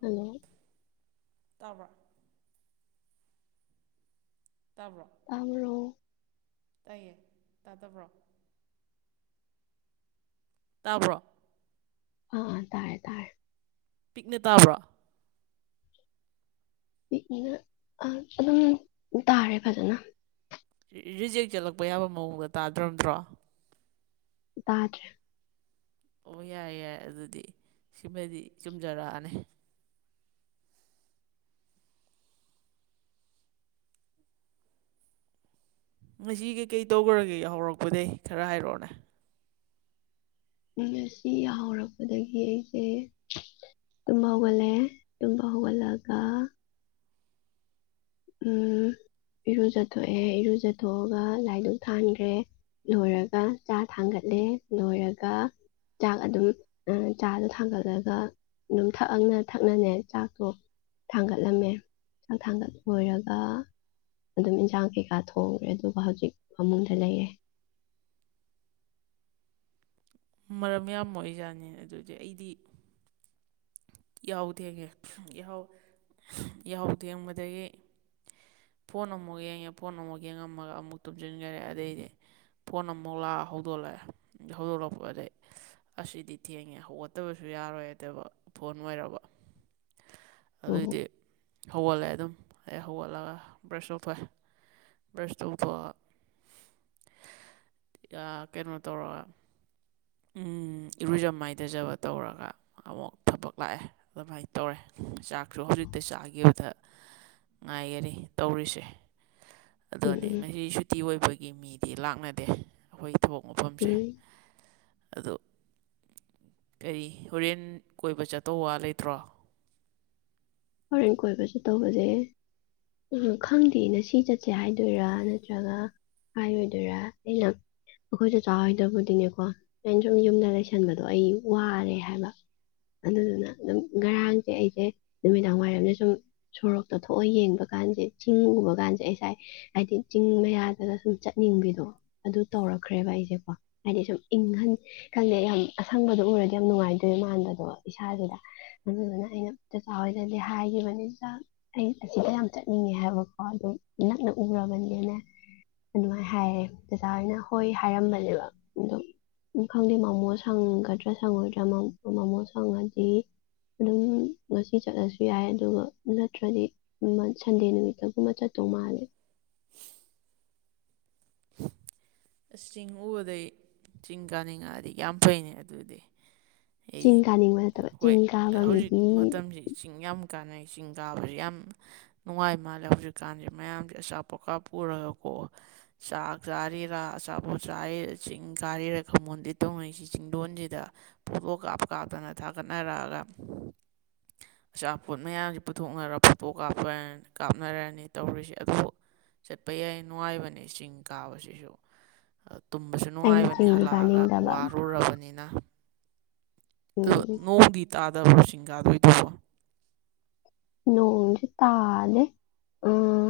hello ꯇꯕ ꯇꯥꯕ꯭ꯔꯣ ꯑꯔꯣ ꯂꯩꯌꯦ ꯇꯥꯗꯕ꯭ꯔꯣ ꯇꯥꯕ꯭ꯔꯣ ꯑꯥ ꯇꯥꯔꯦ ꯇꯥꯔꯦ ꯄꯤꯛꯅ ꯇꯥꯕ꯭ꯔꯣ ꯅ ꯑꯗꯨꯝ ꯇꯥꯔꯦ ꯐꯖꯅ ꯔꯤꯖꯦꯛ ꯆꯠꯂꯛꯄ ꯌꯥꯕ ꯃꯑꯣꯡꯗ ꯇꯥꯗ꯭ꯔꯝꯗ꯭ꯔꯣ ꯇꯥꯗ꯭ꯔ ꯑꯣ ꯌꯥꯏꯦ ꯌꯥꯏ ꯑꯗꯨꯗꯤ ꯁꯤꯃꯗꯤ ꯆꯨꯝꯖꯔꯛꯑꯅꯤ ꯉꯁꯤ ꯀꯩꯀꯩ ꯇꯧꯈ꯭ꯔꯒꯦ ꯍꯧꯔꯛꯄꯗꯒꯤꯩ ꯈꯔ ꯍꯥꯏꯔꯛꯑꯣꯅꯦ ꯎ ꯁꯤ ꯌꯥ ꯍꯧꯧꯔꯛꯄꯗꯒꯤ ꯑꯩꯁꯦ ꯇꯨꯝꯕ ꯍꯒꯂꯦ ꯇꯨꯝꯕ ꯍꯒꯂꯒ ꯏꯔꯨꯖꯊꯣꯛꯑꯦ ꯏꯔꯨꯖꯊꯣꯛꯑꯒ ꯂꯥꯏꯗꯨꯛ ꯊꯥꯟꯈ꯭ꯔꯦ ꯂꯣꯏꯔꯒ ꯆꯥ ꯊꯥꯡꯒꯠꯂꯦ ꯂꯣꯏꯔꯒ ꯆꯥꯛ ꯑꯗꯨꯝ ꯆꯥꯗꯣ ꯊꯥꯡꯒꯠꯂꯒ ꯑꯗꯨꯝ ꯊꯛꯑꯅ ꯊꯛꯅꯅꯦ ꯆꯥꯛꯇꯣ ꯊꯥꯡꯒꯠꯂꯝꯃꯦ ꯆꯥꯛ ꯊꯥꯡꯒꯠ ꯑꯣꯏꯣꯏꯔꯒ ꯑꯗꯨꯝ ꯏꯟꯁꯥꯡ ꯀꯩꯀꯥ ꯊꯣꯡꯈ꯭ꯔꯦ ꯑꯗꯨꯒ ꯍꯧꯖꯤꯛ ꯐꯃꯨꯡꯗ ꯂꯩꯔꯦ [unintelligible] ꯃꯔꯝ ꯌꯥꯝꯕ ꯑꯣꯏꯖꯥꯠꯅꯤ ꯑꯗꯨꯗꯤ ꯑꯩꯗꯤ ꯌꯥꯎ ꯊꯦꯡꯉꯦ ꯌꯥꯎ ꯊꯦꯡꯕꯗꯒꯤ ꯐꯣꯟ ꯑꯃꯨꯛ ꯌꯦꯡꯉꯦ ꯐꯣꯟ ꯑꯃꯨꯛ ꯌꯦꯡꯉꯝꯃꯒ ꯑꯃꯨꯛ ꯇꯨꯝꯁꯤꯟꯈꯔꯦ ꯑꯗꯩꯗꯤ ꯐꯣꯟꯃꯣꯂ ꯍꯧꯗꯣꯂꯦ ꯍꯧꯗꯣꯂ ꯑꯗꯩ ꯑꯁꯤꯗꯤ ꯊꯦꯡꯉꯦ ꯍꯧꯒꯠꯇꯕꯁꯨ ꯌꯥꯔꯣꯏꯗꯕ ꯐꯣꯟ ꯑꯣꯏꯔꯕ ꯑꯣ ꯑꯗꯨꯏꯗꯤ ꯍꯧꯒꯠꯂꯦ ꯑꯗꯨꯝ ꯑꯩ ꯍꯧꯒꯠꯂꯒ ꯕ꯭ꯔꯁ ꯑꯣꯐꯦ ꯕ꯭ꯔꯁ ꯇꯧꯕ ꯊ ꯀꯩꯅꯣ ꯇꯧꯔꯒ ꯎꯝ ꯏꯔꯨꯖ ꯃꯥꯏꯊꯖꯕ ꯇꯧꯔꯒ ꯑꯃꯨꯛ ꯊꯕꯛ ꯂꯥꯛꯑꯦ ꯑꯗꯨꯃꯥꯏꯅ ꯇꯧꯔꯦ ꯆꯥꯛꯁꯨ ꯍꯧꯖꯤꯛꯇ ꯆꯥꯈꯤꯕꯗ ꯉꯥꯏꯒꯅꯤ ꯇꯧꯔꯤꯁꯦ ꯎꯝ ꯑꯗꯨꯅꯦ ꯎꯝ ꯉꯁꯤ ꯁꯨꯇꯤ ꯑꯣꯏꯕꯒꯤ ꯃꯤꯗꯤ ꯂꯥꯛꯅꯗꯦ ꯑꯩꯈꯣꯏ ꯊꯕꯣꯛ ꯃꯐꯝꯁꯦ ꯎꯝ ꯑꯣ ꯀꯔꯤ ꯍꯣꯔꯦꯟ ꯀꯣꯏꯕ ꯆꯠꯇꯧ ꯋꯥ ꯂꯩꯇ꯭ꯔꯣ ꯍꯣꯔꯦꯟ ꯀꯣꯏꯕꯁꯨ ꯇꯧꯕꯁꯩ ꯎꯝ ꯈꯪꯗꯦ ꯅ ꯁꯤ ꯆꯠꯁꯦ ꯍꯥꯏꯗꯣꯏꯔꯥ ꯅꯠꯇ꯭ꯔꯒ ꯍꯥꯏꯔꯣꯏꯗꯔꯥꯂ ꯑꯩꯈꯣꯏꯁꯨ ꯆꯥꯎꯥꯔꯣꯏꯗꯕꯨꯗꯤꯅꯦꯀꯣ ꯑꯩꯅ ꯁꯨꯝ ꯌꯨꯝꯗ ꯂꯩꯁꯟꯕꯗꯣ ꯑꯩ ꯋꯥꯔꯦ ꯍꯥꯏꯕ ꯑꯗꯨꯗꯨꯅ ꯑꯗꯨꯝ ꯉꯔꯥꯡꯁꯦ ꯑꯩꯁꯦ ꯅꯨꯃꯤꯗꯥꯡ ꯋꯥꯏꯔꯝꯗ ꯁꯨꯝ ꯁꯣꯔꯣꯛꯇꯣ ꯊꯣꯛꯑ ꯌꯦꯡꯕ ꯀꯥꯟꯁꯦ ꯆꯤꯡꯒꯨꯝꯕ ꯀꯥꯟꯁꯦ ꯑꯩ ꯉꯁꯥꯏ ꯍꯥꯏꯗꯤ ꯆꯤꯡ ꯃꯌꯥꯗꯒ ꯁꯨꯝ ꯆꯠꯅꯤꯡꯕꯤꯗꯣ ꯑꯗꯨ ꯇꯧꯔꯛꯈ꯭ꯔꯦꯕ ꯑꯩꯁꯦꯀꯣ ꯍꯥꯏꯗꯤ ꯁꯨꯝ ꯏꯪꯟ ꯈꯂꯦ ꯌꯥꯝ ꯑꯁꯪꯕꯗ ꯎꯔꯗꯤ ꯌꯥꯝ ꯅꯨꯡꯉꯥꯏꯇꯦ ꯃꯥꯟꯕ ꯑꯗꯣ ꯏꯁꯥꯁꯤꯗ ꯑꯗꯨꯗꯨꯅ ꯑꯩꯅ ꯥꯏꯗꯗꯤ ꯍꯥꯏꯈꯤꯕꯅꯤꯗ ꯑꯩ ꯑꯁꯤꯗ ꯌꯥꯝ ꯆꯠꯅꯤꯡꯉꯦ ꯍꯥꯏꯕꯀꯣ ꯑꯗꯨ ꯅꯛꯅ ꯎꯔꯕꯅꯤ ꯅꯦ ꯑꯗꯨꯃꯥꯏꯅ ꯍꯥꯏꯔꯦ ꯑꯣꯖꯥ ꯍꯣꯏꯅ ꯍꯣꯏ ꯍꯥꯏꯔꯝꯕꯅꯦꯕ ꯑꯗꯨꯝ ꯈꯪꯗꯦ ꯃꯣꯃꯣ ꯁꯪꯒꯗ꯭ꯔꯥ ꯁꯪꯉꯣꯏꯗ꯭ꯔꯥ ꯃꯣꯃꯣ ꯁꯪꯉꯗꯤ ꯑꯗꯨ ꯉꯁꯤ ꯆꯠꯂꯁꯨ ꯌꯥꯏ ꯑꯗꯨꯒ ꯅꯠꯇ꯭ꯔꯗꯤ ꯁꯟꯗꯦ ꯅꯨꯃꯤꯠꯇꯒꯨꯝꯕ ꯆꯠꯇꯧ ꯃꯥꯜꯂꯦ ꯑꯁ ꯆꯤꯡ ꯎꯕꯗꯩ ꯆꯤꯡ ꯀꯥꯅꯤꯡꯉꯛꯑꯗꯤ ꯌꯥꯝ ꯐꯩꯅꯦ ꯑꯗꯨꯗꯤ ꯑꯩꯗꯤ ꯆꯤꯡ ꯀꯥꯅꯤꯡꯕ ꯅꯠꯇꯕ ꯆꯤꯡ ꯍꯣꯏ ꯀꯥꯕꯒꯤꯗꯤ ꯃꯇꯝꯁꯤ ꯆꯤꯡ ꯌꯥꯝ ꯍꯧꯖꯤꯛ ꯀꯥꯟꯅꯩ ꯆꯤꯡ ꯀꯥꯕꯁꯤ ꯌꯥꯝ ꯅꯨꯡꯉꯥꯏ ꯃꯥꯜꯂꯦ ꯍꯧꯖꯤꯛꯀꯥꯟꯁꯦ ꯃꯌꯥꯝꯁꯦ ꯑꯆꯥꯄꯣꯠꯀꯥ ꯄꯨꯔꯒꯣ ꯑꯣ ꯁꯥꯀꯖꯥꯔ ꯔꯥ ꯑꯆꯥꯄꯣꯠ ꯆꯥ ꯆꯤꯡ ꯀꯥꯏꯔꯤꯔ ꯈꯃꯣꯟꯗꯤ ꯇꯧꯅꯩꯁꯤ ꯆꯤꯡꯗꯣꯟꯁꯤꯗ ꯄꯣꯂꯣ ꯀꯥꯞꯄ ꯀꯥꯞꯇꯅ ꯊꯥꯒꯠꯅꯔꯛꯑꯒ ꯑꯆꯥꯄꯣꯠ ꯃꯌꯥꯝꯁꯤ ꯄꯨꯊꯣꯛꯅꯔ ꯐꯣꯇꯣꯥꯞꯄꯅꯤ ꯀꯥꯞꯅꯔꯅꯤ ꯇꯧꯔꯤꯁꯦ ꯑꯗꯨꯕꯨ ꯆꯠꯄ ꯌꯥꯏ ꯅꯨꯡꯉꯥꯏꯕꯅꯦ ꯆꯤꯡ ꯀꯥꯕꯁꯤꯁꯨ ꯇꯨꯝꯕꯁꯨ ꯑꯩꯅ ꯅꯨꯡꯉꯥꯏꯕꯅꯤ ꯆꯤꯡꯗꯤ ꯍꯜꯂꯛꯑꯒ ꯀꯥꯅꯤꯡꯗꯕ ꯋꯥꯔꯨꯔꯕꯅꯤꯅ ꯑ ꯎꯝ ꯅꯣꯡꯃꯗꯤ ꯇꯥꯗꯕ ꯆꯤꯡ ꯀꯥꯗꯣꯏꯗꯨꯕꯣ ꯂꯣꯡꯑꯣꯁꯨ ꯇꯥꯜ ꯎꯝ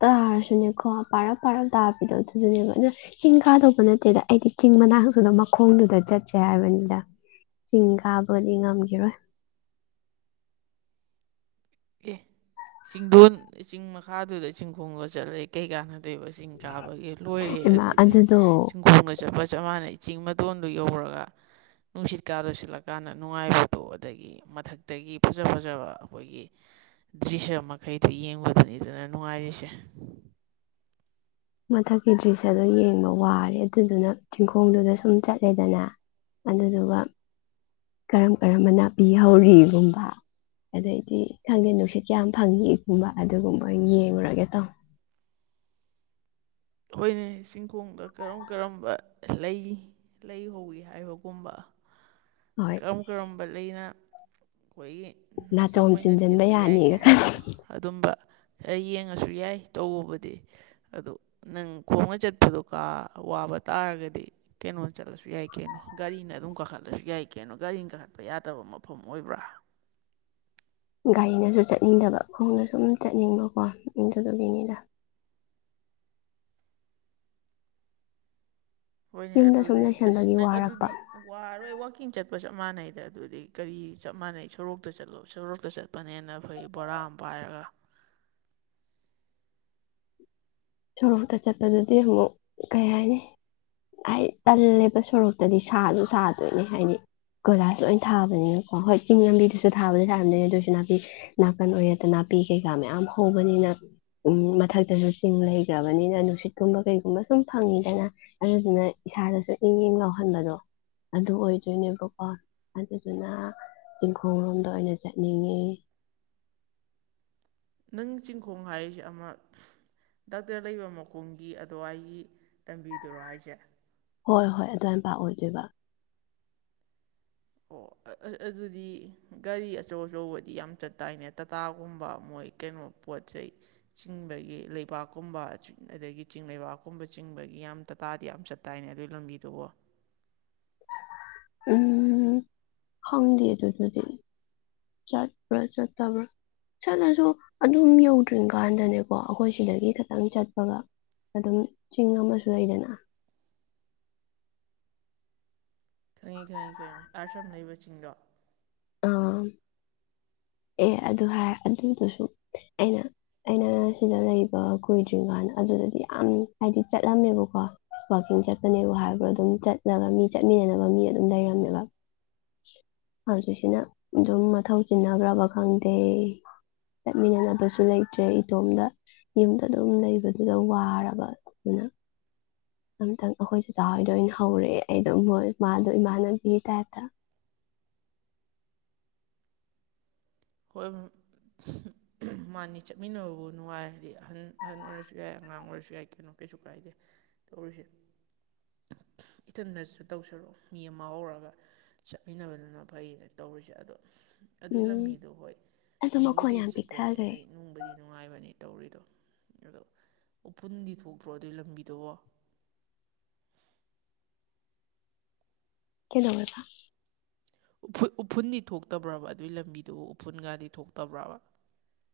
ꯇꯥꯔꯁꯨꯅꯦꯀꯣ ꯄꯥꯔꯞ ꯄꯥꯔꯞ ꯇꯥꯕꯤꯗꯣ ꯑꯗꯨꯁꯨꯅꯦꯕ ꯑꯗꯨꯗ ꯆꯤꯡꯈꯥꯗꯣꯛꯄ ꯅꯠꯇꯦꯗ ꯑꯩꯗꯤ ꯆꯤꯡ ꯉꯥꯡꯁꯨꯅ ꯃꯈꯣꯡꯗꯨꯗ ꯆꯠꯁꯦ ꯍꯥꯏꯕꯅꯤꯗ ꯆꯤꯡ ꯀꯥꯕꯨꯗꯤ ꯉꯝꯈꯤꯔꯣꯏ ꯑꯦ ꯆꯤꯡꯗꯣꯟꯤꯡ ꯃꯈꯥꯗꯨꯗ ꯆꯤꯡꯈꯣꯡꯕꯒ ꯆꯠꯂꯦ ꯀꯩ ꯀꯥꯅ ꯑꯩꯕꯁꯤꯡ ꯆꯥꯕꯒꯤ ꯂꯣꯏꯔꯦ ꯏꯃꯥ ꯑꯗꯨꯗꯤ ꯑꯗꯨꯗꯣ ꯆꯤꯡꯈꯣꯡꯗ ꯆꯞꯄ ꯆꯞ ꯃꯥꯟꯅꯩ ꯆꯤꯡ ꯃꯇꯣꯟꯗꯨ ꯌꯧꯔꯒ ꯅꯨꯡꯁꯤꯠ ꯀꯥꯗ ꯁꯤꯠꯂꯀꯥꯟꯗ ꯅꯨꯡꯉꯥꯏꯕꯗꯣ ꯑꯗꯒꯤ ꯃꯊꯛꯇꯒꯤ ꯐꯖ ꯐꯖꯕ ꯑꯩꯈꯣꯏꯒꯤ ꯗ꯭ꯔꯤꯁ ꯃꯈꯩꯗꯨꯣ ꯌꯦꯡꯕꯗꯅꯤꯗꯅ ꯅꯨꯡꯉꯥꯏꯔꯤꯁꯦ ꯃꯊꯛꯀꯤ ꯗ꯭ꯔꯤꯁ ꯑꯗꯨ ꯌꯦꯡꯕ ꯋꯥꯔꯦ ꯑꯗꯨꯗꯨꯅ ꯆꯤꯡꯈꯣꯡꯗꯨꯗ ꯁꯨꯝ ꯆꯠꯂꯦꯗꯅ ꯑꯗꯨꯗꯨꯒ ꯀꯔꯝ ꯀꯔꯝꯕ ꯅꯥꯄꯤꯍꯧꯔꯤꯒꯨꯝꯕ ꯑꯗꯩꯗꯤ ꯈꯪꯗꯦ ꯅꯨꯡꯁꯤꯠ ꯀꯌꯥꯝ ꯐꯪꯏꯒꯨꯝꯕ ꯑꯗꯨꯒꯨꯝꯕ ꯌꯦꯡꯂꯡꯨꯔꯒꯦ ꯇꯧ ꯑꯩꯈꯣꯏꯅꯦ ꯆꯤꯡꯈꯣꯡꯗ ꯀꯔꯝ ꯀꯔꯝꯕ ꯂꯩ ꯂꯩ ꯍꯧꯧꯏꯤ ꯍꯥꯏꯕꯒꯨꯝꯕ ꯍꯣꯏ ꯀꯔꯝ ꯀꯔꯝꯕ ꯂꯩꯅ ꯑꯩꯈꯣꯏꯒꯤ ꯑꯆꯨꯝ ꯅꯥꯆꯣꯝ ꯑꯣꯏꯅ ꯆꯤꯟꯁꯤꯟꯕ ꯊꯦꯠꯄ ꯌꯥꯏꯒꯦ ꯌꯥꯅꯤꯒ ꯍꯥꯏꯕ ꯑꯗꯨꯝꯕ ꯈꯔ ꯌꯦꯡꯉꯁꯨ ꯌꯥꯏ ꯇꯕꯗꯤ ꯑꯗꯨ ꯅꯪ ꯈꯣꯡꯅ ꯆꯠꯄꯗꯣ ꯀꯥ ꯋꯥꯕ ꯇꯥꯔꯒꯗꯤ ꯀꯩꯅꯣ ꯆꯠꯂꯁꯨ ꯌꯥꯏ ꯀꯩꯅꯣ ꯒꯥꯔꯤꯅ ꯑꯗꯨꯝ ꯀꯥꯈꯠꯂꯁꯨ ꯌꯥꯏ ꯀꯩꯅꯣ ꯒꯥꯔꯤ ꯀꯥꯈꯠꯄ ꯌꯥꯗꯕ ꯃꯐꯝ ꯑꯣꯏꯕ꯭ꯔꯥ ꯒꯥꯔꯤꯅꯁꯨ ꯆꯠꯅꯤꯡꯗꯕ ꯈꯣꯡꯅ ꯁꯨꯝ ꯆꯠꯅꯤꯡꯕꯀꯣ ꯑꯗꯨꯒꯤꯅꯤꯗ ꯍꯣꯏꯅꯦ ꯌꯨꯝꯗ ꯁꯨꯝ ꯑꯗꯨꯗꯤ ꯑꯁ ꯂꯩꯁꯟꯕꯒꯤ ꯅꯪ ꯋꯥꯔꯛꯄ ꯑꯗꯨꯗꯤ ꯋꯥꯔꯣꯏ ꯍꯀꯤꯡ ꯆꯠꯄ ꯆꯞ ꯃꯥꯟꯅꯩꯗ ꯑꯗꯨꯗꯤ ꯀꯔꯤ ꯆꯞ ꯃꯥꯟꯅꯩ ꯁꯣꯔꯣꯛꯇ ꯆꯠꯂꯣ ꯁꯣꯔꯣꯛꯇ ꯆꯠꯄꯅꯦꯅ ꯑꯩꯈꯣꯏ ꯕꯣꯔꯥ ꯄꯥꯝ ꯄꯥꯏꯔꯒ [inaudible] ꯁꯣꯔꯣꯛꯇ ꯆꯠꯄꯗꯗꯤ ꯑꯃꯨꯛ ꯀꯩ ꯍꯥꯏꯅꯤ ꯍꯥꯏ ꯇꯜꯂꯦꯕ ꯁꯣꯔꯣꯛꯇꯗꯤ ꯁꯥꯁꯨ ꯁꯥꯗꯣꯏꯅꯦ ꯍꯥꯏꯗꯤ ꯀꯣꯏꯂꯥꯁꯁꯨ ꯂꯣꯏ ꯊꯥꯕꯅꯤꯅꯀꯣ ꯍꯣꯏ ꯆꯤꯡ ꯂꯝꯕꯤꯗꯨꯁꯨ ꯊꯥꯕꯗꯤ ꯁꯥꯔꯝꯗꯣꯏꯅꯦ ꯑꯗꯨꯑꯣꯏꯁꯨ ꯅꯥꯄꯤ ꯅꯥꯀꯟ ꯑꯣꯏꯔꯦꯠꯇ ꯅꯥꯄꯤ ꯅꯥꯄꯤ ꯀꯩꯀꯥ ꯃꯌꯥꯝ ꯍꯧꯕꯅꯤꯅ ꯎ ꯃꯊꯛꯇꯁꯨ ꯆꯤꯡ ꯂꯩ ꯂꯩꯈ꯭ꯔꯕꯅꯤꯅ ꯅꯨꯡꯁꯤꯠꯀꯨꯝꯕ ꯀꯩꯒꯨꯝꯕ ꯁꯨꯝ ꯐꯪꯉꯤꯗꯅ ꯑꯗꯨꯗꯨꯅ ꯏꯁꯥꯗꯁꯨ ꯏꯪ ꯏꯪ ꯂꯥꯎꯍꯟꯕꯗꯣ ꯑꯗꯨ ꯑꯣꯏꯗꯣꯏꯅꯦꯕꯀꯣ ꯑꯗꯨꯗꯨꯅ ꯆꯤꯡꯈꯣꯡ ꯂꯣꯝꯗ ꯑꯣꯏꯅ ꯆꯠꯅꯤꯡꯉꯤ [unintelligible] ꯅꯪ ꯆꯤꯡꯈꯣꯡ ꯍꯥꯏꯔꯤꯁꯤ ꯑꯃ ꯗꯥꯛꯇꯔ ꯂꯩꯕ ꯃꯈꯨꯝꯒꯤ ꯑꯗ ꯑꯩꯒꯤ ꯇꯝꯕꯤꯗꯨꯔꯣ ꯍꯥꯏꯁꯦ ꯍꯣꯏ ꯍꯣꯏ ꯑꯗꯨꯋꯥꯅꯄꯥ ꯑꯣꯏꯗꯣꯏꯕ ꯑꯣ [unintelligible] ꯑꯗꯨꯗꯤ ꯒꯥꯔꯤ ꯑꯆꯧ ꯑꯆꯧꯕꯗꯤ ꯌꯥꯝ ꯆ ꯇꯥꯏꯅꯦ ꯇꯥꯇꯥꯒꯨꯝꯕ ꯃꯣꯏ ꯀꯩꯅꯣ ꯄꯣꯠ ꯆꯩ ꯆꯤꯡꯕꯒꯤ ꯂꯩꯕꯥꯛꯀꯨꯝꯕ ꯑꯗꯒꯤ ꯆꯤꯡ ꯂꯩꯕꯥꯛꯀꯨꯝꯕ ꯆꯤꯡꯕꯒꯤ ꯌꯥꯝ ꯇꯇꯥ ꯇꯥꯗꯤ ꯌꯥꯝ ꯆꯠꯇ ꯇꯥꯏꯅꯦ ꯑꯗꯨꯒꯤ ꯂꯝꯕꯤꯗꯨꯕꯨꯣ [unintelligible] ꯎꯝ ꯈꯪꯗꯤ ꯑꯗꯨ ꯑꯗꯨꯗꯤ ꯆꯠꯄ꯭ꯔ ꯆꯠ ꯇꯕ ꯆꯠꯂꯁꯨ ꯑꯗꯨꯝ ꯌꯧꯗ꯭ꯔꯤ ꯀꯥꯟꯗꯅꯦꯀꯣ ꯑꯩꯈꯣꯏ ꯁꯤꯗꯒꯤ ꯈꯤꯇꯪ ꯆꯠꯄꯒ ꯑꯗꯨꯝ ꯆꯤꯡ ꯑꯃꯁꯨ ꯂꯩꯗꯅ ꯈꯪꯉꯤ ꯈꯪꯉꯤ ꯈꯪꯉꯤ ꯑꯥꯔꯠꯐꯝ ꯂꯩꯕꯁꯤꯡꯗꯣ ꯑꯥ ꯑꯦ ꯑꯗꯨ ꯍꯥꯏ ꯑꯗꯨꯗꯨꯁꯨ ꯑꯩꯅ ꯑꯩꯅ ꯁꯤꯗ ꯂꯩꯕ ꯀꯨꯏꯗ꯭ꯔꯤ ꯀꯥꯟꯗ ꯑꯗꯨ ꯑꯗꯨꯗꯤ ꯌꯥꯝ ꯍꯥꯏꯗꯤ ꯆꯠꯂꯝꯃꯦꯕꯀꯣ ꯋꯥꯛꯀꯤꯡ ꯆꯠꯄꯅꯦꯕ ꯍꯥꯏꯕ꯭ꯔꯣ ꯑꯗꯨꯝ ꯆꯠꯂꯒ ꯃꯤ ꯆꯠꯃꯤꯗꯅ ꯃꯤ ꯑꯗꯨꯝ ꯂꯩꯔꯝꯃꯦꯕ ꯁꯤꯅ ꯑꯗꯨꯝ ꯃꯊꯧ ꯆꯤꯟꯅꯈ꯭ꯔꯕ ꯈꯪꯗꯦ ꯆꯠꯃꯤꯟꯅꯅꯕꯁꯨ ꯂꯩꯇ꯭ꯔꯦ ꯏꯇꯣꯝꯗ ꯌꯨꯝꯗ ꯑꯗꯨꯝ ꯂꯩꯕꯗꯨꯗ ꯋꯥꯔꯕ ꯑꯗꯨꯅ ꯑꯝꯇꯪ ꯑꯩꯈꯣꯏꯁꯨ ꯆꯥꯍꯣꯏꯗ ꯑꯣꯏꯅ ꯍꯧꯔꯛꯑꯦ ꯑꯩꯗꯣ ꯃꯣꯏ ꯃꯥꯗꯣ ꯏꯃꯥꯟꯅꯕꯤꯒꯤ ꯇꯥꯏꯞꯇ [unintelligible] ꯍꯣꯏ ꯃꯥꯅꯤ ꯆꯠꯃꯤꯟꯅꯕꯕꯨ ꯅꯨꯡꯉꯥꯏꯔꯗꯤ ꯑꯍꯟ ꯑꯍꯟ ꯑꯣꯏꯔꯁꯨ ꯌꯥꯏ ꯑꯉꯥꯡ ꯑꯣꯏꯔꯁꯨ ꯌꯥꯏ ꯀꯩꯅꯣ ꯀꯩꯁꯨ ꯀꯥꯏꯗꯦ ꯇꯧꯔꯤꯁꯦ ꯏꯊꯟꯗꯁꯨ ꯇꯧꯁꯜꯂꯛꯣ ꯃꯤ ꯑꯃ ꯍꯧꯔꯒ ꯆꯠꯃꯤꯟꯅꯕꯅꯤꯅ ꯐꯩꯅꯦ ꯇꯧꯔꯤꯁꯦ ꯑꯗꯣ ꯑꯗꯨꯏ ꯎꯝ ꯂꯝꯕꯤꯗꯣ ꯍꯣꯏ ꯑꯗꯣ ꯃꯈꯣꯟ ꯃꯤꯕꯨꯗꯤ ꯌꯥꯝ ꯆꯤꯛꯄꯅꯤ ꯄꯤꯛꯊꯈ꯭ꯔꯦ ꯑꯗꯨꯏ ꯅꯨꯡꯕꯨꯗꯤ ꯅꯨꯡꯉꯥꯏꯕꯅꯤ ꯇꯧꯔꯤꯗꯣ ꯑꯗꯣ ꯎꯐꯨꯟꯗꯤ ꯊꯣꯛꯇ꯭ꯔꯣ ꯑꯗꯨꯏ ꯂꯝꯕꯤꯗꯕꯣ [unintelligible] ꯀꯗ ꯀ ꯊ ꯎꯐꯨꯟꯗꯤ ꯊꯣꯛꯇꯕ꯭ꯔꯕ ꯑꯗꯨꯏ ꯂꯝꯕꯤꯗꯨꯕꯨ ꯎꯐꯨꯟꯒꯗꯤ ꯊꯣꯛꯇꯕ꯭ꯔꯕ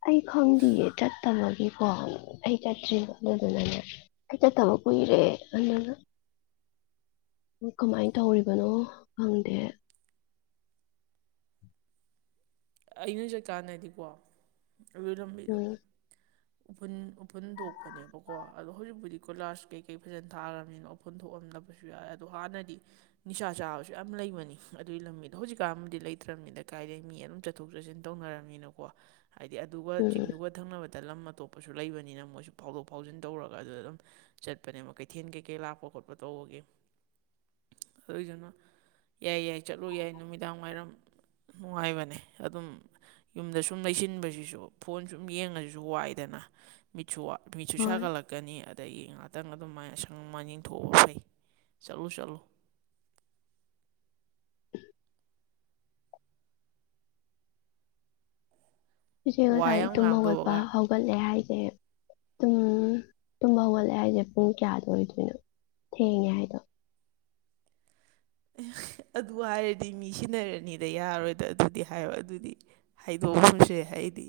ꯑꯩ ꯈꯪꯗꯤꯌꯦꯦ ꯆꯠꯇꯃꯒꯤ ꯑꯣ ꯑꯩ ꯆꯠꯇ꯭ꯔꯤꯕ ꯑꯗꯨꯗꯨꯅꯅꯦ ꯑꯩ ꯆꯠꯠꯇꯕ ꯀꯨꯏꯔꯦ ꯑꯗꯨꯅ ꯀꯃꯥꯏꯅ ꯇꯧꯔꯤꯕꯅꯣ ꯈꯪꯗꯦ ꯑꯩ ꯅꯣꯏ ꯆꯠꯀꯥꯟꯗꯗꯤꯀꯣ ꯑꯗꯨꯣꯏ ꯊꯝꯕꯤꯗꯣ ꯎꯝ ꯎꯐꯨꯟ ꯎꯐꯨꯟ ꯊꯣꯛꯄꯅꯦꯕꯀꯣ ꯑꯗꯣ ꯍꯧꯖꯤꯛꯄꯨꯗꯤ ꯀꯣꯏꯂꯥꯥꯁ ꯀꯩꯀꯩ ꯐꯖꯅ ꯊꯥꯈꯔꯕꯅꯤꯅ ꯎꯐꯨꯟ ꯊꯣꯛꯑꯝꯗ ꯐꯕꯁꯨ ꯌꯥꯏꯦ ꯑꯗꯣ ꯍꯥꯟꯅꯗꯤ ꯅꯤꯁꯥ ꯆꯥꯕꯁꯨ ꯌꯥꯝ ꯂꯩꯕꯅꯤ ꯑꯗꯨꯒꯤ ꯂꯝꯕꯤꯗꯣ ꯍꯧꯖꯤꯛꯀꯥꯟ ꯑꯃꯗꯤꯗꯤ ꯂꯩꯇ꯭ꯔꯕꯅꯤꯅ ꯀꯥꯏꯗꯒꯤꯩ ꯃꯤ ꯑꯗꯨꯝ ꯆꯠꯊꯣꯛ ꯆꯠꯁꯤꯟ ꯇꯧꯅꯔꯝꯃꯤꯅꯀꯣ ꯍꯥꯏꯗꯤ ꯑꯗꯨꯒ ꯎꯝ ꯆꯤꯡꯗꯨꯒ ꯊꯪꯅꯕꯗ ꯗ ꯂꯝ ꯑꯇꯣꯞꯄꯁꯨ ꯂꯩꯕꯅꯤꯅ ꯃꯣꯏꯁꯨ ꯐꯥꯎꯗꯣꯛ ꯐꯥꯎꯖꯤꯟ ꯇꯧꯔꯒ ꯑꯗꯨꯗ ꯑꯗꯨꯝ ꯆꯠꯄꯅꯦꯕ ꯀꯩꯊꯦꯜ ꯀꯩꯀꯩ ꯂꯥꯛꯄ ꯈꯣꯠꯄ ꯇꯧꯕꯒꯤ [unintelligible] ꯑꯗꯨꯏꯗꯨꯅ ꯌꯥꯏ ꯌꯥꯏ ꯆꯠꯂꯨ ꯌꯥꯏ ꯅꯨꯃꯤꯗꯥꯡ ꯋꯥꯏꯔꯝ ꯅꯨꯡꯉꯥꯏꯕꯅꯦ ꯑꯗꯨꯝ ꯌꯨꯝꯗ ꯁꯨꯝ ꯂꯩꯁꯤꯟꯕꯁꯤꯁꯨ ꯐꯣꯟ ꯁꯨꯝ ꯌꯦꯡꯉꯁꯤꯁꯨ ꯋꯥꯏꯗꯅ ꯁꯨ ꯃꯤꯁꯨ ꯍꯣꯏ ꯁꯥꯒꯠꯂꯛꯀꯅꯤ ꯑꯗꯒꯤ ꯉ ꯈꯤꯇꯪ ꯑꯗꯨꯃꯥꯏꯅ ꯁꯪ ꯃ ꯌꯦꯟꯊꯣꯛꯑꯕ ꯐꯩ ꯆꯠꯂꯨ ꯆꯠꯂꯨ [inaudible] ꯏꯆꯦ ꯋꯥ ꯉꯁꯥꯏ ꯌꯥꯝ ꯇꯨꯝ ꯍꯧꯒꯠꯄ ꯉꯥꯡꯗꯧꯕꯒ ꯍꯧꯒꯠꯂꯦ ꯍꯥꯏꯁꯦ ꯑꯗꯨꯨꯝ ꯇꯨꯝꯕ ꯍꯧꯒꯠꯂꯑꯦ ꯍꯥꯏꯁꯦ ꯄꯨꯡ ꯀꯌꯥꯗꯣ ꯑꯣꯏꯗꯣꯏꯅꯣ ꯊꯦꯡꯉꯦ ꯍꯥꯏꯗꯣ [inaudible] ꯑꯗꯨ ꯍꯥꯏꯔꯗꯤ ꯃꯤ ꯁꯤꯟꯅꯔꯅꯤꯗ ꯌꯥꯔꯣꯏꯗ ꯑꯗꯨꯗꯤ ꯍꯥꯏꯌꯣ ꯑꯗꯨꯗꯤ ꯍꯥꯏꯗꯣꯛꯑꯝꯁꯨ ꯍꯥꯏ ꯑꯩꯗꯤ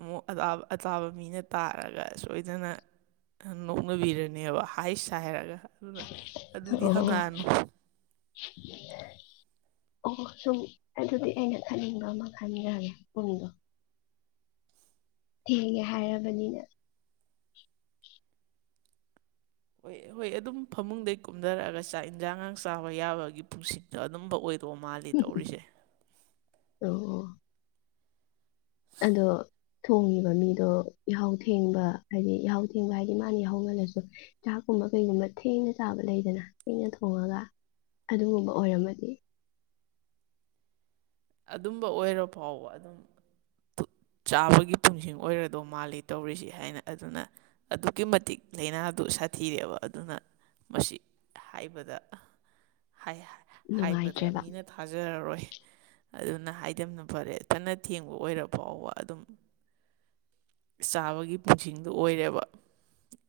ꯑꯃꯨꯛ ꯑ ꯑꯇꯥꯕ ꯃꯤꯅ ꯇꯥꯔꯒ ꯁꯣꯏꯗꯅ ꯅꯣꯛꯅꯕꯤꯔꯅꯦꯕ ꯍꯥꯏꯁ ꯍꯥꯏꯔꯒ ꯑꯗꯨꯅ ꯑꯗꯨꯗꯤ ꯑꯣ ꯍꯪꯉꯛꯑꯅꯨ [inaudible] ꯑꯣ ꯁꯨꯝ ꯑꯗꯨꯗꯤ ꯑꯩꯅ ꯈꯟꯅꯤꯡꯕ ꯑꯃ ꯈꯟꯈ꯭ꯔꯦ ꯌꯨꯝꯗꯣ ꯊꯦꯡꯒ ꯍꯥꯏꯔꯕꯅꯤꯅ ꯍꯣꯏ ꯍꯣꯏ ꯑꯗꯨꯝ ꯐꯃꯨꯡꯗꯒꯤꯩ ꯀꯨꯝꯊꯔꯛꯑꯒ ꯆꯥꯛ ꯌꯦꯟꯁꯥꯡꯒꯥꯡ ꯆꯥꯕ ꯌꯥꯕꯒꯤ ꯄꯨꯟꯁꯤꯗꯣ ꯑꯗꯨꯝꯕ ꯑꯣꯏ ꯇꯣ ꯃꯥꯜꯂꯤ ꯇꯧꯔꯤꯁꯦ ꯑꯣ ꯑꯣ ꯑꯗꯣ ꯊꯣꯡꯉꯤꯕ ꯃꯤꯗꯣ ꯏꯍꯥꯎ ꯊꯦꯡꯕ ꯍꯥꯏꯗꯤ ꯏꯍꯥꯎ ꯊꯦꯡꯕ ꯍꯥꯏꯗꯤ ꯃꯥꯅ ꯌꯥꯍꯧ ꯉꯜꯂꯁꯨ ꯆꯥꯛ ꯨꯝꯕ ꯀꯩꯒꯨꯝꯕ ꯊꯦꯡꯅ ꯆꯥꯕ ꯂꯩꯗꯅ ꯊꯦꯡꯅ ꯊꯣꯡꯉꯒ ꯑꯗꯨꯒꯨꯝꯕ ꯑꯣꯏꯔꯝꯃꯗꯤ ꯑꯗꯨꯝꯕ ꯑꯣꯏꯔ ꯐꯥꯎꯕ ꯑꯗꯨꯝ ꯆꯥꯕꯒꯤ ꯄꯨꯨꯡꯁꯤꯡ ꯑꯣꯏꯔꯗꯧ ꯃꯥꯜꯂꯤ ꯇꯧꯔꯤꯁꯤ ꯍꯥꯏꯅ ꯑꯗꯨꯅ ꯑꯗꯨꯛꯀꯤ ꯃꯇꯤꯛ ꯂꯥꯏꯅꯥ ꯇ ꯁꯥꯊꯤꯔꯦꯕ ꯑꯗꯨꯅ ꯃꯁꯤ ꯍꯥꯏꯕꯗ ꯍꯥꯏꯕꯗ ꯅꯨꯡꯉꯥꯏꯇ꯭ꯔꯦꯕ ꯃꯤꯅ ꯊꯥꯖꯔꯔꯣꯏ ꯑꯗꯨꯅ ꯍꯥꯏꯗꯕꯅ ꯐꯔꯦ ꯆꯅ ꯊꯦꯡꯕ ꯑꯣꯏꯔ ꯐꯥꯎꯕ ꯑꯗꯨꯝ ꯆꯥꯕꯒꯤ ꯄꯨꯟꯁꯤꯡꯗꯨ ꯑꯣꯏꯔꯦꯕ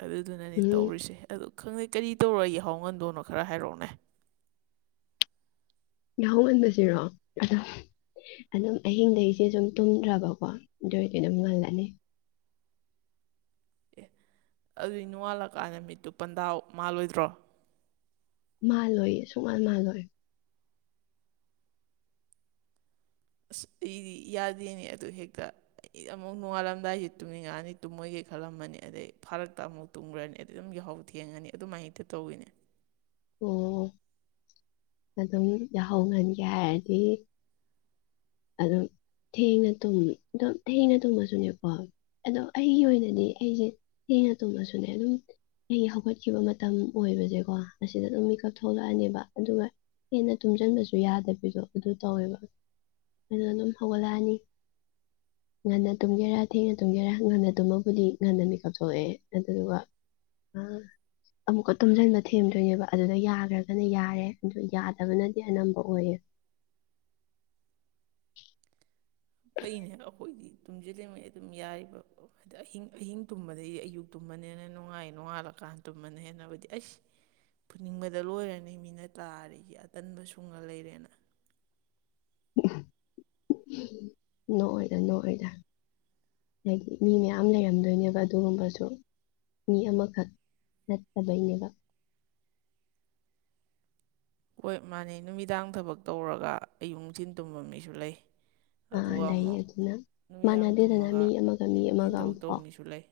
ꯑꯗꯨꯗꯨꯅꯅꯦ ꯎꯝ ꯇꯧꯔꯤꯁꯦ ꯑ ꯈꯪꯗꯦ ꯀꯔꯤ ꯇꯧꯔ ꯌꯥꯍꯥꯎ ꯉꯟꯗꯣꯏꯅꯣ ꯈꯔ ꯍꯥꯏꯔꯛꯑꯣꯅꯦ ꯌꯥꯃꯟꯁꯤꯔꯣ ꯑ ꯑꯗꯨꯝ ꯑꯍꯤꯡꯗꯒꯤꯁꯦ ꯁꯨꯝ ꯇꯨꯝꯗ꯭ꯔꯕꯀꯣ ꯑꯗꯨ ꯑꯣꯏꯔꯗꯤ ꯑꯗꯨꯝ ꯉꯜꯂꯅꯤ [inaudible] ꯑꯦ ꯑꯗꯨꯏ ꯅꯣꯡꯉꯥꯜꯂꯛꯀꯥꯟꯗ ꯃꯤꯠꯇꯨ ꯄꯟꯗꯥ ꯃꯥꯜꯂꯣꯏꯗ꯭ꯔꯣ ꯃꯥꯜꯂꯣꯏꯌꯦ ꯁꯨꯡꯃꯜ ꯃꯥꯂꯣꯏ ꯑꯁ ꯑꯩꯗꯤ ꯌꯥꯗꯦꯅꯦ ꯑꯗꯨ ꯍꯦꯛꯇ ꯑꯩꯗ ꯑꯃꯨꯛ ꯅꯣꯡꯉꯥꯜꯂꯝꯗꯥꯏꯁꯤ ꯇꯨꯝꯅꯤꯡꯉꯛꯑꯅꯤ ꯇꯨꯝꯃꯣꯏꯒꯦ ꯈꯜꯂꯝꯃꯅꯤ ꯑꯗꯩ ꯐꯥꯔꯛꯇ ꯑꯃꯨꯛ ꯇꯨꯝꯈ꯭ꯔꯅꯤ ꯑꯩ ꯑꯗꯨꯝ ꯍꯥꯎꯕ ꯊꯦꯡꯉꯅꯤ ꯑꯗꯨꯃꯥꯏꯅ ꯇꯧꯋꯤꯅꯦ [inaudible] ꯑꯣ ꯑꯗꯨꯝ ꯌꯥꯍꯧꯍꯟꯒꯦ ꯍꯥꯏꯔꯗꯤ ꯑꯗꯨꯗꯣ ꯊꯦꯡꯅ ꯇꯨꯝꯃꯤ ꯑꯗꯨꯝ ꯊꯦꯡꯅ ꯇꯨꯝꯃꯁꯨꯅꯦꯕꯀꯣ ꯑꯗꯣ ꯑꯩꯒꯤ ꯑꯣꯏꯅꯗꯤ ꯑꯩꯁꯦ ꯑꯩꯅ ꯇꯨꯝꯃꯁꯨꯅꯦ ꯑꯗꯨꯝ ꯑꯩꯒꯤ ꯍꯧꯒꯠꯈꯤꯕ ꯃꯇꯝ ꯑꯣꯏꯕꯁꯦꯀꯣ ꯑꯁꯤꯗ ꯑꯗꯨꯝ ꯃꯤꯀꯞ ꯊꯣꯛꯂꯛꯑꯅꯦꯕ ꯑꯗꯨꯒ ꯍꯦꯟꯅ ꯇꯨꯝꯁꯤꯟꯕꯁꯨ ꯌꯥꯗꯕꯤꯗꯣ ꯑꯗꯨ ꯇꯧꯋꯦꯕ ꯑꯗꯨꯅ ꯑꯗꯨꯝ ꯍꯧꯒꯠꯂꯛꯑꯅꯤ ꯉꯟꯅ ꯇꯨꯝꯒꯦꯔꯥ ꯊꯦꯡꯅ ꯇꯨꯝꯒꯦꯔꯥ ꯉꯟꯅ ꯇꯨꯝꯃꯕꯨꯗꯤ ꯉꯟꯅ ꯃꯦꯀꯞ ꯊꯣꯛꯑꯑꯦ ꯑꯗꯨꯗꯨꯒ ꯑ ꯑꯃꯨꯛꯀ ꯇꯨꯝꯖꯟ ꯃ ꯊꯦꯝ ꯗꯣꯏꯅꯦꯕ ꯑꯗꯨꯗ ꯌꯥꯈ꯭ꯔꯒꯅ ꯌꯥꯔꯦ ꯑꯗꯨ ꯌꯥꯗꯕꯅꯗꯤ ꯑꯅꯝꯕ ꯑꯣꯏꯌꯦ [inaudible] ꯐꯩꯅꯦ ꯑꯩꯈꯣꯏꯗꯤ ꯇꯨꯝꯁꯤꯜꯂꯤꯉꯩ ꯑꯗꯨꯝ ꯌꯥꯔꯤꯕꯗꯤ ꯑꯍꯤꯡ ꯑꯍꯤꯡ ꯇꯨꯝꯕꯗꯒꯤꯩ ꯑꯌꯨꯛ ꯇꯨꯝꯕ ꯇꯨꯝꯅꯦ ꯍꯅ ꯅꯨꯡꯉꯥꯏ ꯅꯣꯡꯉꯥꯂꯀꯥꯟ ꯇꯨꯝꯃꯅ ꯍꯦꯟꯅꯕꯗꯤ ꯑꯩ ꯐꯨꯅꯤꯡꯕꯗ ꯂꯣꯏꯔꯅꯤ ꯃꯤꯅ ꯇꯥꯔꯤꯒꯤ ꯑꯇꯟꯕ ꯁꯨꯡꯉ ꯂꯩꯔꯦꯅ ꯅꯣꯏꯗ ꯅꯅꯨꯡꯣꯏꯗ ꯍꯥꯏꯗꯤ ꯃꯤ ꯃꯌꯥꯝ ꯂꯩꯔꯝꯗꯣꯏꯅꯦꯕ ꯑꯗꯨꯒꯨꯝꯕꯁꯨ ꯃꯤ ꯑꯃꯈꯛ ꯅꯠꯇꯕꯩꯅꯦꯕ ꯍꯣꯏ ꯃꯥꯅꯤ ꯅꯨꯃꯤꯗꯥꯡ ꯊꯕꯛ ꯇꯧꯔꯒ ꯑꯌꯛ ꯅꯨꯡꯊꯤꯟ ꯇꯨꯝꯕ ꯃꯤꯁꯨ ꯂꯩ ꯑꯗꯨꯒ ꯂꯩ ꯑꯃꯨꯛ ꯑꯗꯨꯅ ꯅꯨꯃꯤꯗꯥꯡ ꯃꯥꯟꯅꯗꯦꯗꯅ ꯃꯤ ꯇꯨꯝꯃꯒ ꯑꯃꯒ ꯃꯤ ꯑꯌꯨꯛ ꯅꯨꯡꯊꯤꯟ ꯑꯃꯒ ꯊꯕꯛ ꯇꯧꯕ ꯑꯃꯝꯐꯥꯎ ꯃꯤꯁꯨ ꯂꯩ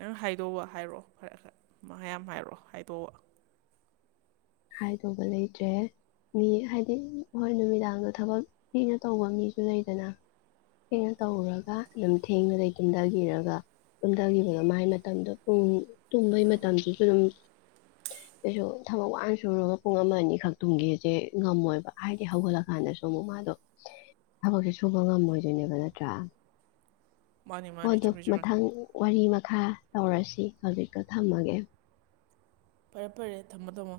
ꯅꯪ ꯍꯥꯏꯗꯑꯣ ꯍꯥꯏꯔꯛꯑꯣ ꯐꯔꯦꯔꯦꯌꯥꯝ ꯍꯥꯏꯔꯛꯑꯣ ꯍꯥꯏꯗꯣꯛꯑꯣ ꯍꯥꯏꯗꯧꯕ ꯂꯩꯇ꯭ꯔꯦ ꯃꯤ ꯍꯥꯏꯗꯤ ꯍꯣꯏ ꯅꯨꯃꯤꯗꯥꯡꯗ ꯊꯕꯛ ꯊꯤꯅ ꯇꯧꯕ ꯃꯤꯁꯨ ꯂꯩꯗꯅ ꯊꯦꯡꯅ ꯇꯧꯔꯒ ꯑꯗꯨꯝ ꯊꯦꯡꯕꯗꯒꯤ ꯇꯨꯝꯊꯕꯤꯔꯒ ꯀꯨꯝꯊꯈꯤꯕꯒ ꯃꯥꯏ ꯃꯇꯝꯗꯣ ꯄꯨꯡ ꯇꯨꯝꯕꯒꯤ ꯃꯇꯝꯁꯤꯁꯨ ꯑꯗꯨꯝ ꯑꯦꯁꯨ ꯊꯃ ꯁꯨꯔꯒ ꯄꯨꯡ ꯑꯃ ꯑꯅꯤꯈꯛ ꯊꯨꯡꯒꯦꯁꯦ ꯉꯝꯃꯣꯏꯕ ꯍꯥꯏꯗꯤ ꯍꯧꯒꯠꯂꯀꯥꯟꯗꯁꯨ ꯑꯃꯨꯛ ꯃꯥꯗꯣ ꯊꯕꯛꯁꯦ ꯁꯨꯕ ꯉꯝꯃꯣꯏꯗꯣꯏꯅꯦꯕ ꯅꯠꯇ꯭ꯔꯥ ꯃꯥꯅꯤ ꯃꯥꯅꯤ ꯍꯗꯣ ꯆꯨꯝꯃꯤ ꯆꯨꯝꯃꯤ ꯃꯊꯪ ꯋꯥꯔꯤ ꯈꯥ ꯇꯧꯔꯁꯤ ꯍꯧꯖꯤꯛꯇ ꯊꯝꯃꯒꯦ ꯐꯔꯦ ꯐꯔꯦ ꯊꯝꯃꯣ ꯊꯝꯃꯣ